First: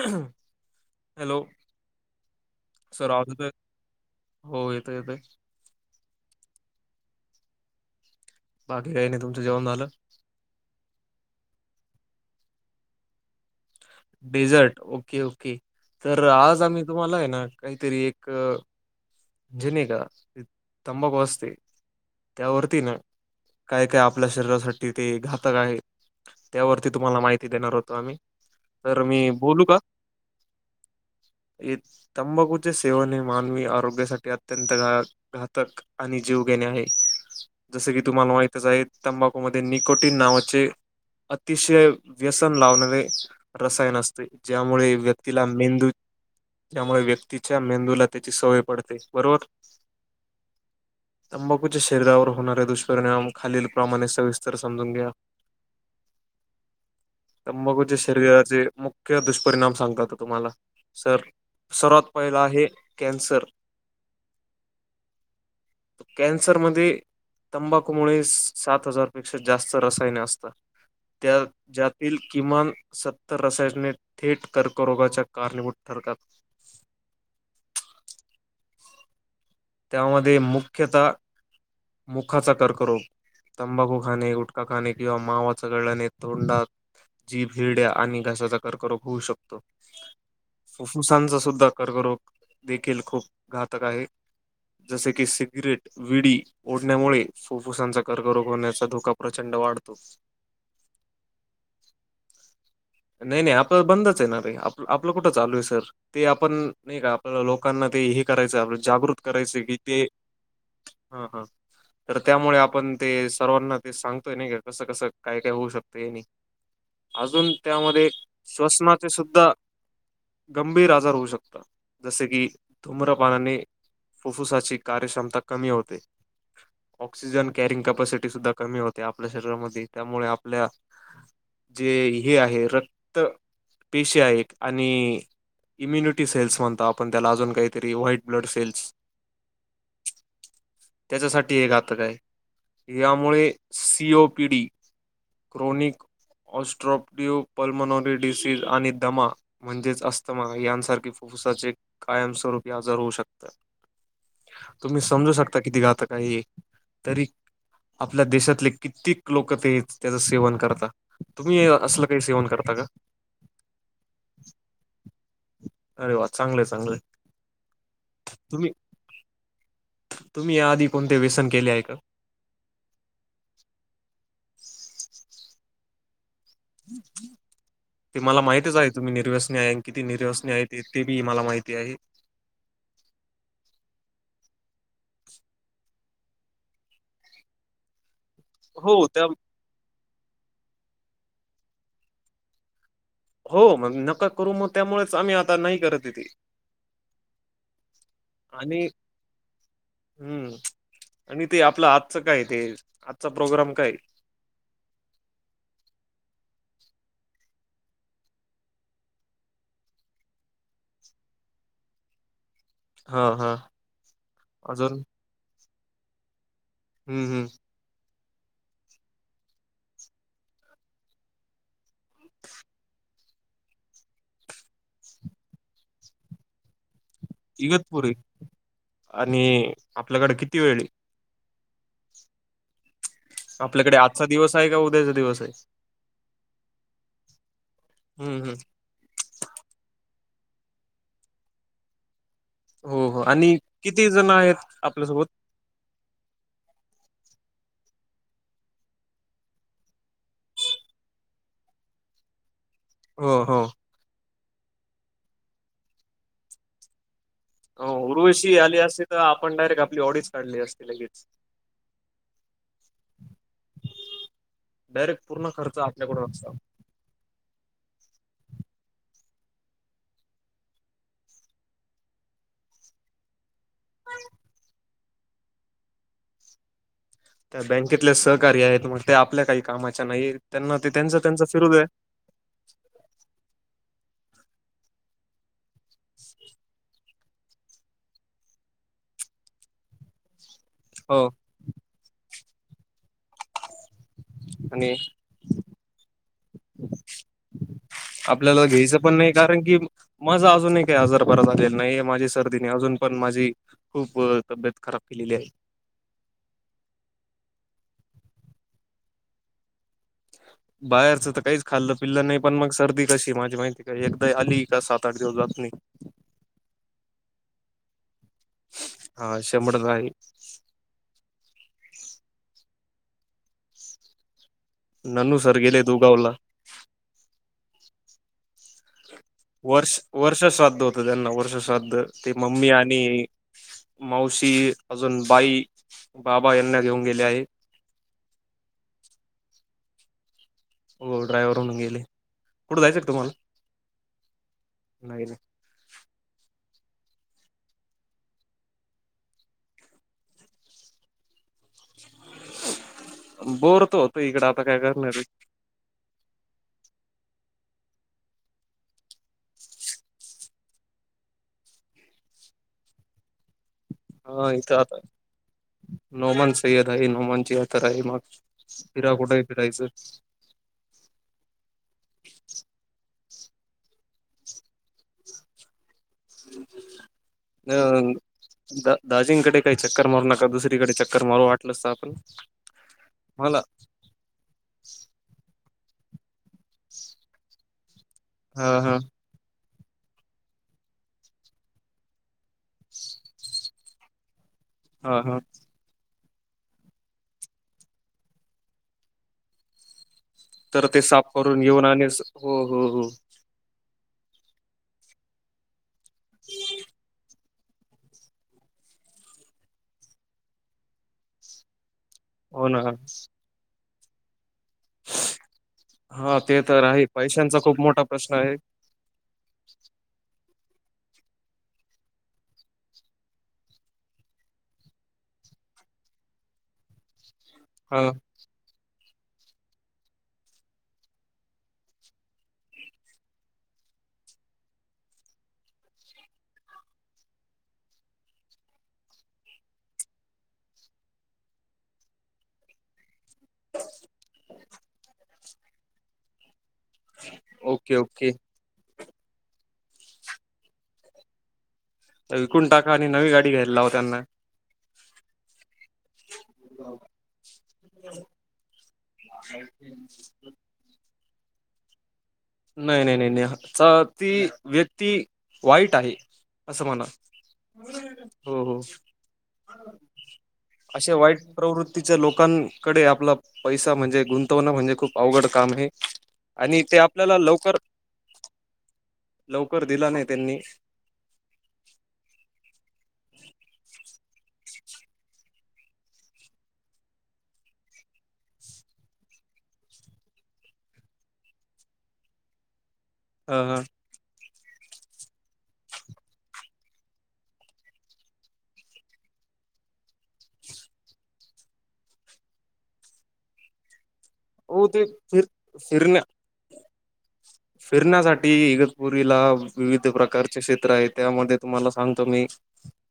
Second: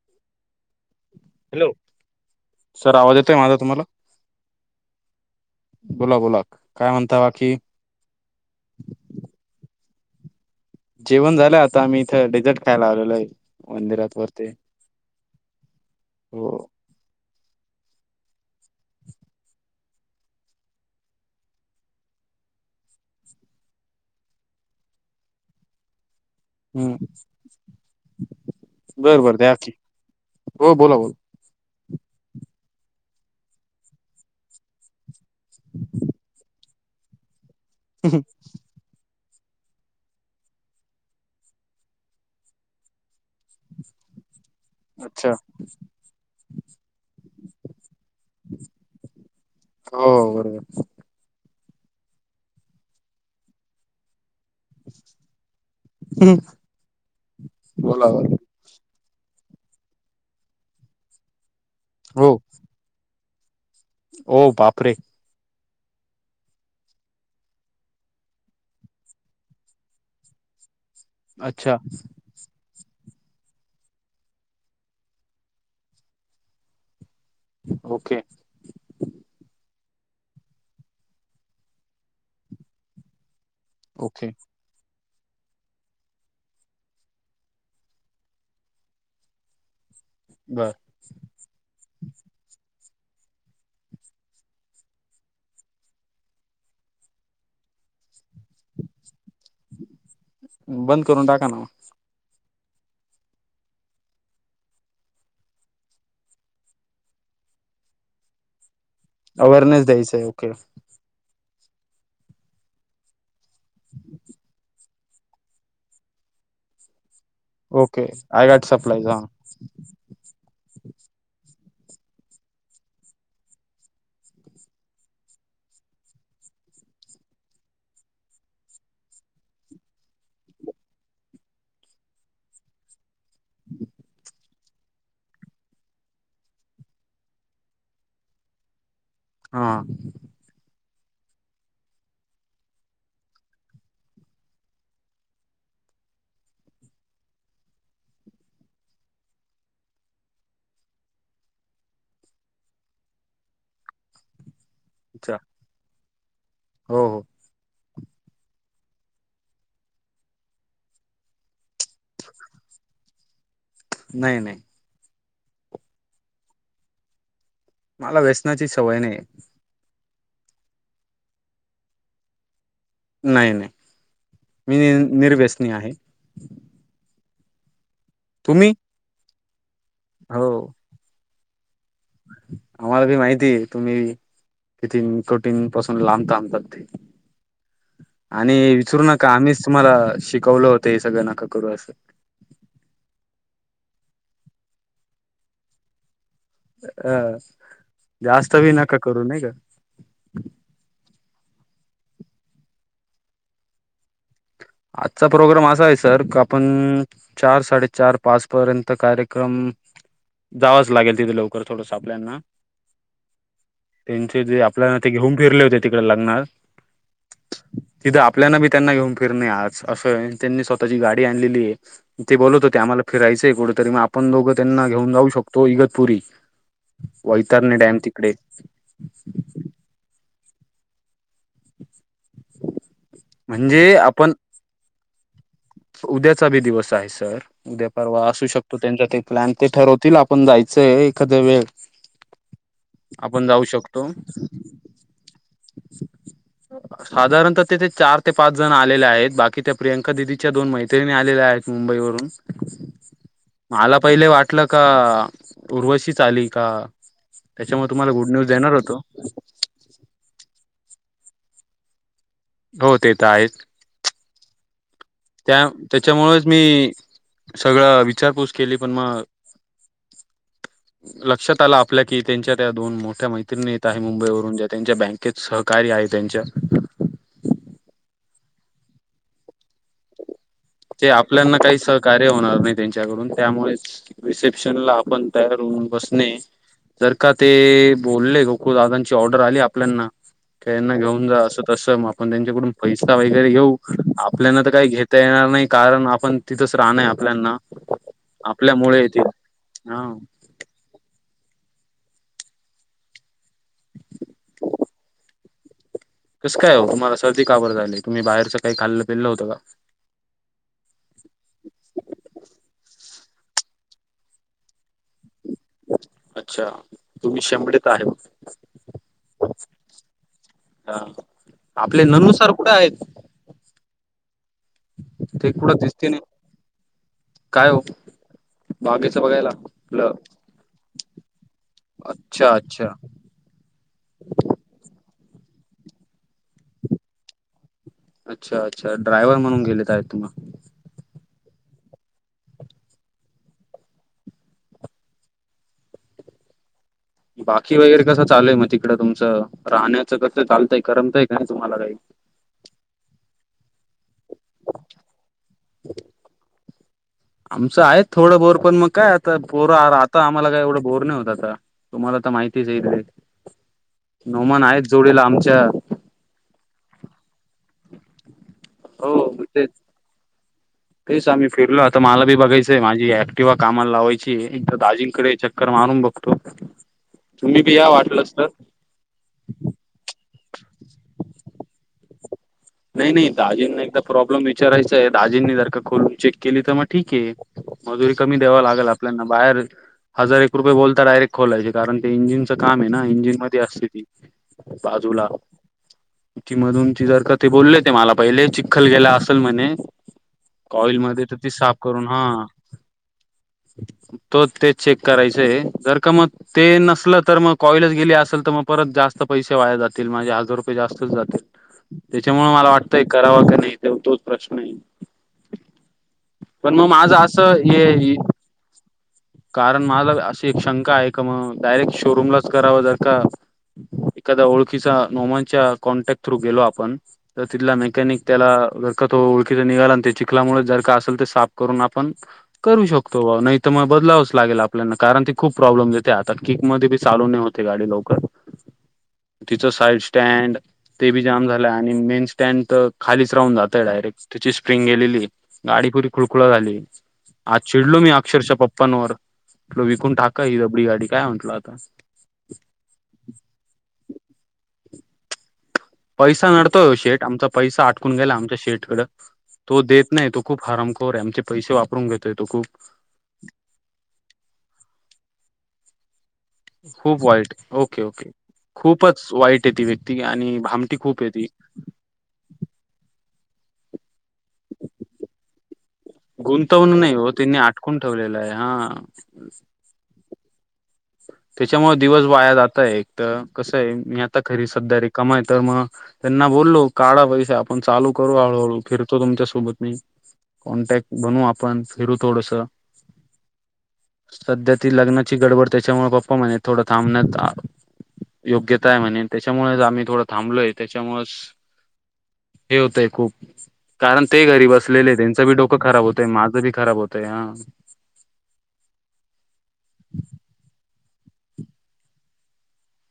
Hello hello sir आवाज येतोय हो येत येते बोला बोला काय म्हणता बाकी बाकी काही नाही तुमच जेवण झालं जेवण झालं आता आम्ही इथं डेझर्ट खायला आलेलो आहे. मंदिरात वरती डेझर्ट ओके ओके तर हो आज आम्ही तुम्हाला आहे ना काहीतरी एक जिनेगा तंबाकू असते. त्यावरती ना काय काय आपल्या शरीरासाठी ते घातक आहे. त्यावरती हम्म तुम्हाला माहिती देणार होतो आम्ही. तर बर मी बर द्या बोलू की का? हो बोला बोला तंबाखूचे सेवन हे मानवी आरोग्यासाठी अत्यंत गा घातक आणि जीव घेणे आहे, जसं की तुम्हाला माहितच आहे तंबाखूमध्ये निकोटीन नावाचे अतिशय व्यसन लावणारे रसायन असते ज्यामुळे अच्छा व्यक्तीला मेंदू त्यामुळे व्यक्तीच्या मेंदूला त्याची सवय पडते बरोबर. हो बरोबर तंबाखूच्या शरीरावर होणारे दुष्परिणाम खालील प्रमाणे सविस्तर समजून घ्या. हं. तंबाखूच्या शरीराचे मुख्य दुष्परिणाम सांगतातो तुम्हाला सर सर्वात पहिला आहे कॅन्सर. ओ बापरे. कॅन्सरमध्ये तंबाखूमुळे सात हजारपेक्षा जास्त रसायने असतात, त्या अच्छा ज्यात किमान सत्तर रसायने थेट कर्क रोगाच्या कारणीभूत ठरतात. ओके. त्यामध्ये मुख्यतः मुखाचा कर्करोग तंबाखू ओके खाणे गु काकाने किंवा मावा चगळ्याने तोंडात जीभ हिरड्या आणि घश्याचा कर्करोग होऊ शकतो. बरं. फुफ्फुसांचा सुद्धा कर्करोग देखील खूप घातक आहे. जैसे की सिगरेट विडी ओढण्यामुळे फुफ्फुसांचा कर्करोग होण्याचा धोका प्रचंड वाढतो. बंद करून टाका ना मग. नाही नाही आपलं बंदच येणार आहे आप आपलं कुठं चालू आहे सर. ते आपण नाही का आपल्या लोकांना ते हे करायचं आप जागृत करायच की अवेअरनेस ते द्यायचं आहे ओके हा हा. तर त्यामुळे आपण ते सर्वांना ते सांगतोय नाही कसं कसं काय काय होऊ शकतं आहे नाही. अजून ओके त्यामध्ये आय गॅट सप्लायज श्वसनाचे हा सुद्धा गंभीर आजार होऊ शकता. जसे की धूम्र पानाने फुफ्फुसाची कार्यक्षमता कमी होते. ऑक्सिजन कॅरिंग कॅपसिटी सुद्धा कमी होते, आपल्या शरीरामध्ये त्यामुळे आपल्या जे हे आहे रक्त पेशे आहेत आणि इम्युनिटी सेल्स म्हणतो आपण त्याला अजून काहीतरी व्हाईट ब्लड सेल्स हा. त्याच्यासाठी हे घातक आहे. यामुळे C O P D chronic obstructive pulmonary disease आणि दमा म्हणजेच अस्थमा यांसारखे फुफूसाचे कायमस्वरूपी आजर होऊ शकतं. तुम्ही समजू अच्छा शकता किती घातक आहे हे हो हो तरी आपल्या देशातले कित्येक लोक ते त्याचं सेवन करतात, तुम्ही असलं काही सेवन करता का? नाही नाही. अरे वा चांगलंय चांगलंय. मला व्यसनाची तुम्ही सवय नाही. तुम्ही याआधी कोणते व्यसन केले आहे का? नाही नाही मी निर्व्यसनी आहे. ते मला माहितच आहे तुम्ही निर्वसनी किती निर्वसनी हो आहे ते ते बी मला माहिती आहे. आम्हाला भी माहिती तुम्ही? किती तटीन पासून लांबताांबतात [unintelligible] आणि विसरु हो त्या नका आम्हीच तुम्हाला शिकवलं होतं हे सगळं नका करू असं. हो मग नका करू मग त्यामुळेच आम्ही आता नाही करत येते. अह जास्त विी आणि नका करू न का? हम्म आणि ते आपलं आजचं काय ते आजचा प्रोग्राम काय? आजचा प्रोग्राम असा आहे सर का आपण चार साडेचार पाच पर्यंत कार्यक्रम जावंच लागेल तिथे लवकर थोडंस आपल्यांना. हा हा त्यांचे जे आपल्या अजून ते घेऊन फिरले होते तिकडे लग्नात. हम्म हम्. तिथं आपल्याला बी त्यांना घेऊन फिरणे आज असं त्यांनी स्वतःची गाडी आणलेली आहे. ते बोलत होते आम्हाला फिरायचंय कुठेतरी मग आपण दोघं त्यांना घेऊन जाऊ शकतो इगतपुरी वैतरणी डॅम इगतपुरी तिकडे आणि आपल्याकडे किती वेळी म्हणजे आपल्याकडे आजचा आपण दिवस आहे का उद्याचा दिवस आहे. उद्याचा बी दिवस आहे सर उद्या परवा हम्म हम्म असू शकतो. ते प्लॅन ते ठरवतील आपण जायचंय एखाद्या वेळ हो हो आपण आणि जाऊ किती जण आहेत आपल्यासोबत साधारणत तेथ. चार ते पाच जण आलेले आहेत बाकी त्या प्रियंका दिदीच्या दोन मैत्रिणी आलेल्या आहेत मुंबई वरून ह हा. मला पहिले वाटलं का उर्वशीच आली का? अ त्याच्यामुळे तुम्हाला गुड न्यूज उर्ुविशी देणार आली होतो असते तर आपण डायरेक्ट आपली ऑडीिच काढली असते लगेच. हो ते तर आहेत. बर. त्या त्याच्यामुळेच मी सगळं विचारपूस केली पण मग लक्षात आला आपल्या कि त्यांच्या त्या दोन मोठ्या माहि. आहे मुंबई वून ज्या त्यांच्या बँकेत सहकारी आहे त्यांच्या त्या बँकेतले सहकारी आहेत मग ते आपल्या काही कामाच्या नाही त्यांना ते त्यांच त्यांचा फिरद आहे. कार्य होणार नाही त्यांच्याकडून त्यामुळे रिसेप्शनला आपण तर होऊन बस जर का ते बोलले ग खू दादांची ऑर्डर आली आपल्याना का यांना घेऊन हो. जा असं तसं. पण त्यांच्याकडून पैसा वगैरे घेऊ आपल्याना तर काही आणि घेता येणार नाही. ण आपण तिथच राहण आपल्याना आपल्याला घ्यायचं आपल्यामुळे पण त नाही कारण की हा. माझा अजूनही काही आजार बरा झालेला नाही माझी सर्दीने अजून पण माझी खूप तब्येत खराब केलेली आहे. कसं काय हो तुम्हाला सर्दी काब झाली आहे तुम्ही बाहेरच का खाल्लं पेल्लं होत का [unintelligible] बाहेरचं तर काहीच खाल्लं पिल्लं नाही पण मग सर्दी कशी माझी माहिती काय एकदा आली का सात आठ दिवस जात नाही अच्छा. तुम्ही शेमडीेत आहे. हा शंमडलाई. हा आपले ननु सार कुठे आहेत. ननू ते सर कुढं गेले दिसते नाही दुगावला काय हो बागेच बघायला वर्ष आपलं वर्षश्राद्ध होत त्यांना वर्षश्राद्ध ते अच्छा मम्मी अच्छा आणि मावशी अजून बाई, बाबा यांना घेऊन गेले आहे. अच्छा अच्छा ड्रायव्हर म्हणून गेले आहेत तुम्ही. हो ड्रायव्हर म्हणून गेले कुठे जायचक तुम्हाला नाही नाही. बाकी वगैरे कसं चालूय मग तिकडं तुमचं राहण्याचं कसं चालतंय करमताय का नाही तुम्हाला काही? बोर तर होत इकडं आता काय करणारे. [inaudible] आमचं आहे थोडं बोर पण मग काय आता बोर आता आम्हाला काय एवढं बोर नाही होत आता. तुम्हाला तर माहितीच येईल. [inaudible] हा इथ आता आमच्या नोमान सय्यद आहे नोमानची आ तर आहे मग फिरा हो कुठे तेच. फिरायचं [inaudible] तेच आम्ही फिरलो आता मला बी बघायंय माझी ऍटिवा कामाला लावायची एक तर दाजिंकडे चक्कर मारून बघो तुम्ही का या वाटलच तर दार्जिंगकडे काही चक्कर मारू नका दुसरीकडे चक्कर मारू वाटलंसत आपण नाही नाही मला दाजींना एकदा प्रॉब्लेम विचारायचा आहे दाजींनी जर का करून चेक केली तर मग ठीके मजुरी कमी द्यावा हा लागेल हा आपल्याना बाहेर हजार एक रुपये बोलता डायरेक्ट खोलायचे कारण ते इंजिनचं काम आहे ना इंजिन मध्ये असते ती. हा बाजूला हा ती मधून ती जर का ते बोलले ते मला पहिले चिखल गेला असेल म्हणे. तर ते साफ कॉइलमध्ये तर ती साफ घेऊन करून आणि हा. स- हो हो हो तोच तेच चेक करायचंय जर का मग ते नसलं तर मग. कॉईलज गेले असेल तर मग परत जास्त पैसे वाया जातील माजे हजार रुपये जास्तच जातील. त्याच्यामुळे हो मला ना वाटतंय करावं का नाही तेव तोच प्रश्न आहे. हा ते पण तर मग आहे माझं असं पैशांचा खूप मोठा हे प्रश्न आहे. कारण मला अशी एक शंका आहे का मग डायरेक्ट शोरूमलाच करावं जर का. एखादा ओळखीचा नोमनच्या कॉन्टॅक्ट थ्रू गेलो आपण तर तिथला हा मेकॅनिक त्याला जर का तो ओळखीचा निघाला आणि ते चिखलामुळे जर का असेल तर साफ करून आपण करू शकतो बाऊ नाही तर मग बदलावंच लागेल आपल्याना कारण ती खूप प्रॉब्लेम येते आता किक ममध्ये बी चालू होत. गाडी लवकर. [inaudible] तिचं साईड स्टँड ते बी जाम झालं आहे. आणि मेन स्टँड तर खालीच राहून जातय डायरेक्ट तिची स्प्रिंग गेलेली. गाडी पुरी खुळखुळा झाली आज ओके चिडलो मी ओके अक्षरक्षा पप्पांवर. विकून टाका ही दबडी गाडी काय म्हटलं आता. विकून टाका आणि नवी गाडी घ्यायला लाव त्यांना. पैसा नडतोय शेठ आमचा पैसा आटकून गेला आमच्या शेटकडं. तो देत नाही तो खूप हरामखोर आहे आमचे पैसे वापरून घेतोय तो खूप नाही नाही नाही नाही ती व्यक्ती वाईट आहे. असं म्हणा खूप वाईट ओके ओके हो हो खूपच वाईट आहे ती व्यक्ती आणि भामटी अशा खूप आहे वाईट ती प्रवृती च्या लोकांकडे आपला पैसा म्हणजे गुंत तो म्हणजे खूप अवघड काम आहे आणि ते गुंतवणूक आप नाही हो त्यांनी आटकून ठेवलेलं आहे हा. लवकर दिला नाही त्यांनी. त्याच्यामुळे दिवस वाया जातय एक तर कसं आहे मी आता खरी सध्या रिकामा आहे तर मग त्यांना बोललो काढा पैसे आपण चालू करू हळूहळू फिरतो तुमच्या सोबत मी. कॉन्टॅक्ट बनू आपण फिरू थोडसं. हम्म हम्म. सध्या ती लग्नाची गडबड त्याच्यामुळे पप्पा म्हणे थोडा थांबण्यात आ योग्यता आहे म्हणे त्याच्यामुळे आम्ही थोडं थांबलोय त्याच्यामुळेच. हे होतंय खूप. कारण ते घरी हो ते बसलेले आहे फिर त्यांचं बी डोकं खराब फिरण्या होतय माझं बी खराब होतंय हा फिरण्यासाठी इगतपुरीला विविध प्रकारचे क्षेत्र आहे त्यामध्ये तुम्हाला सांगतो मी.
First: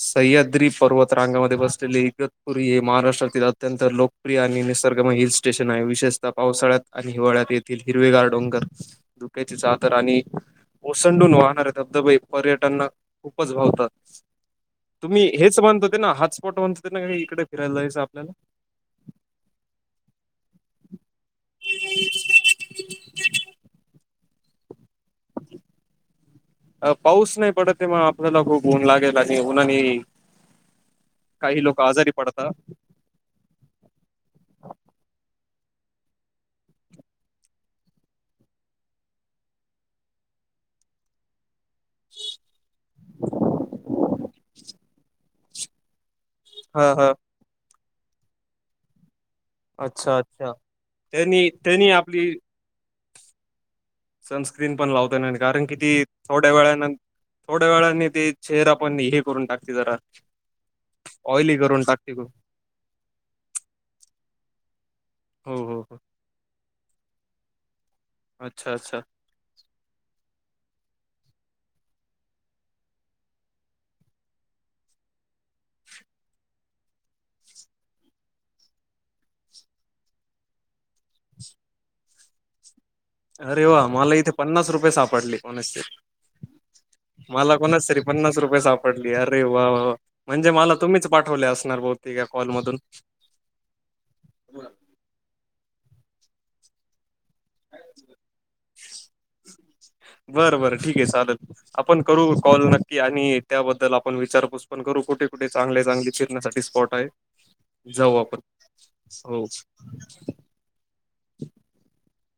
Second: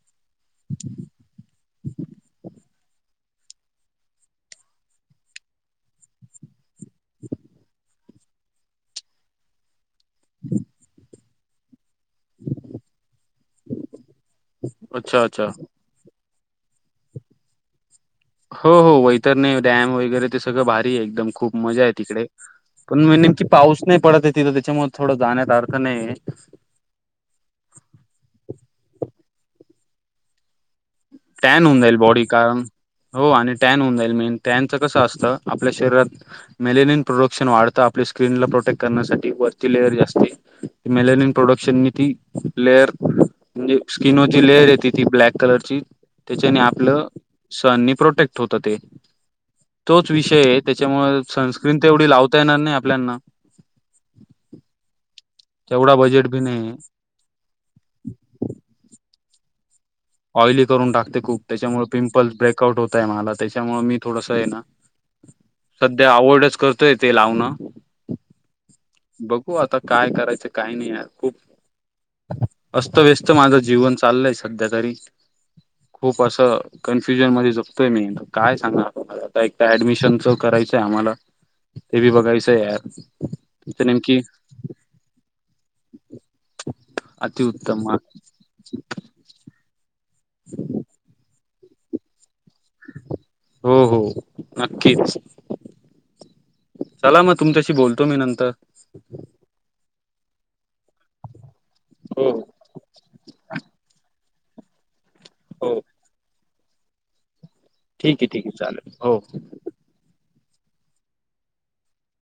सह्याद्री पर्वत रांगामध्ये बसलेले इगतपर हे महाराष्ट्रातील अत्यंत लोकप्रिय आणि निसर्गम हिल स्टेशन आहे विशेषत पावसाळ्यात. आणि हिवाळ्यात येथील हिरवेगार डोंगर. दुक्याची चादर आणि ओसंडून वाहणारे धबधबे. पर्यटनना खूपच भावतात अच्छा तुम्ही अच्छा हेच मानत ते ना हॉटस्पॉटन. इकडे फिरायला. आपल्याला हो हो वैतरणी डॅम वगैरे ते सगळं भारी आहे एकदम खूप मजा आहे तिकडे. पण नेमकी पाऊस नाही पडत आहे तिथं त्याच्यामुळे थोडं जाण्याचा अर्थ नाही. अ पाऊस नाही पडतय मग आपल्याला खूप ऊन लागेल आणि उन्हानी टॅन होऊ जाईल बॉडी पडतात. कारण हो आणि टॅन होऊन जाईल मेन टॅनच कसं असतं आपल्या शरीरात मेलेनियन प्रोडक्शन वाढत आपली स्क्रीन ला प्रोटेक्ट करण्यासाठी वरती लेअर जास्ती त मेल नि प्रोडक्शन ती लेअर म्हणजे स्किनवरची लेयर येते ती ब्लॅक कलरची त्याच्याने हा आपलं हा सणनी प्रोटेक्ट होत ते तोच अच्छा विषय अच्छा. आहे त्याच्यामु त्यांनी सनस्क्रीन ते त्यांनी एवढी आपली लावता येणार नाही आपल्याना सनस्क्रीन पण लावता कारण किती तेवढा बजेट बी थोड्या नाही वेळानंत थोड्या वेळानी ते चेर आपण हे करून टाकते जरा ऑइली करून टाकते खूप ऑइली करून त्याच्यामुळे टाकते खूप. पिं्पल्स ब्रेकआउट होतय मला त्याच्यामुळे मी थोडसं आहे ना हो हो हो. सध्या आवर्डच करतोय ते लावणं अच्छा अच्छा बघू आता काय करायचं काय नाही आहे खूप अस्त व्यस्त माझं जीवन चाललंय सध्या तरी ह खूप असं कन्फ्युजन मध्ये जगतोय मी काय सांगामला आता एक ऍडमिशनच करायचं आम्हाला ते बी बघायचं यार अरे वा तुमचं मला नेमकी इथे पन्नास रुपये सापडले कोणाचे तरीही मला अतिउत्तम कोणाच तरी पन्नास रुपये सापडली यार अरे वा म्हणजे मला तुम्हीच पाठवले असणार बती कॉलमधून हो हो नक्कीच चला मग तुमच्याशी बोलतो मी नंतर बर बरं ठीक आहे चालत आपण करू हो कॉल नक्की आणि त्याबद्दल आपण विचारपूस पण करू कुठे कुठे हो चांगले चांगले चिरण्यासाठी स्पॉट आहे जाऊ ठीक आहे आपण ठीक आहे चालेल हो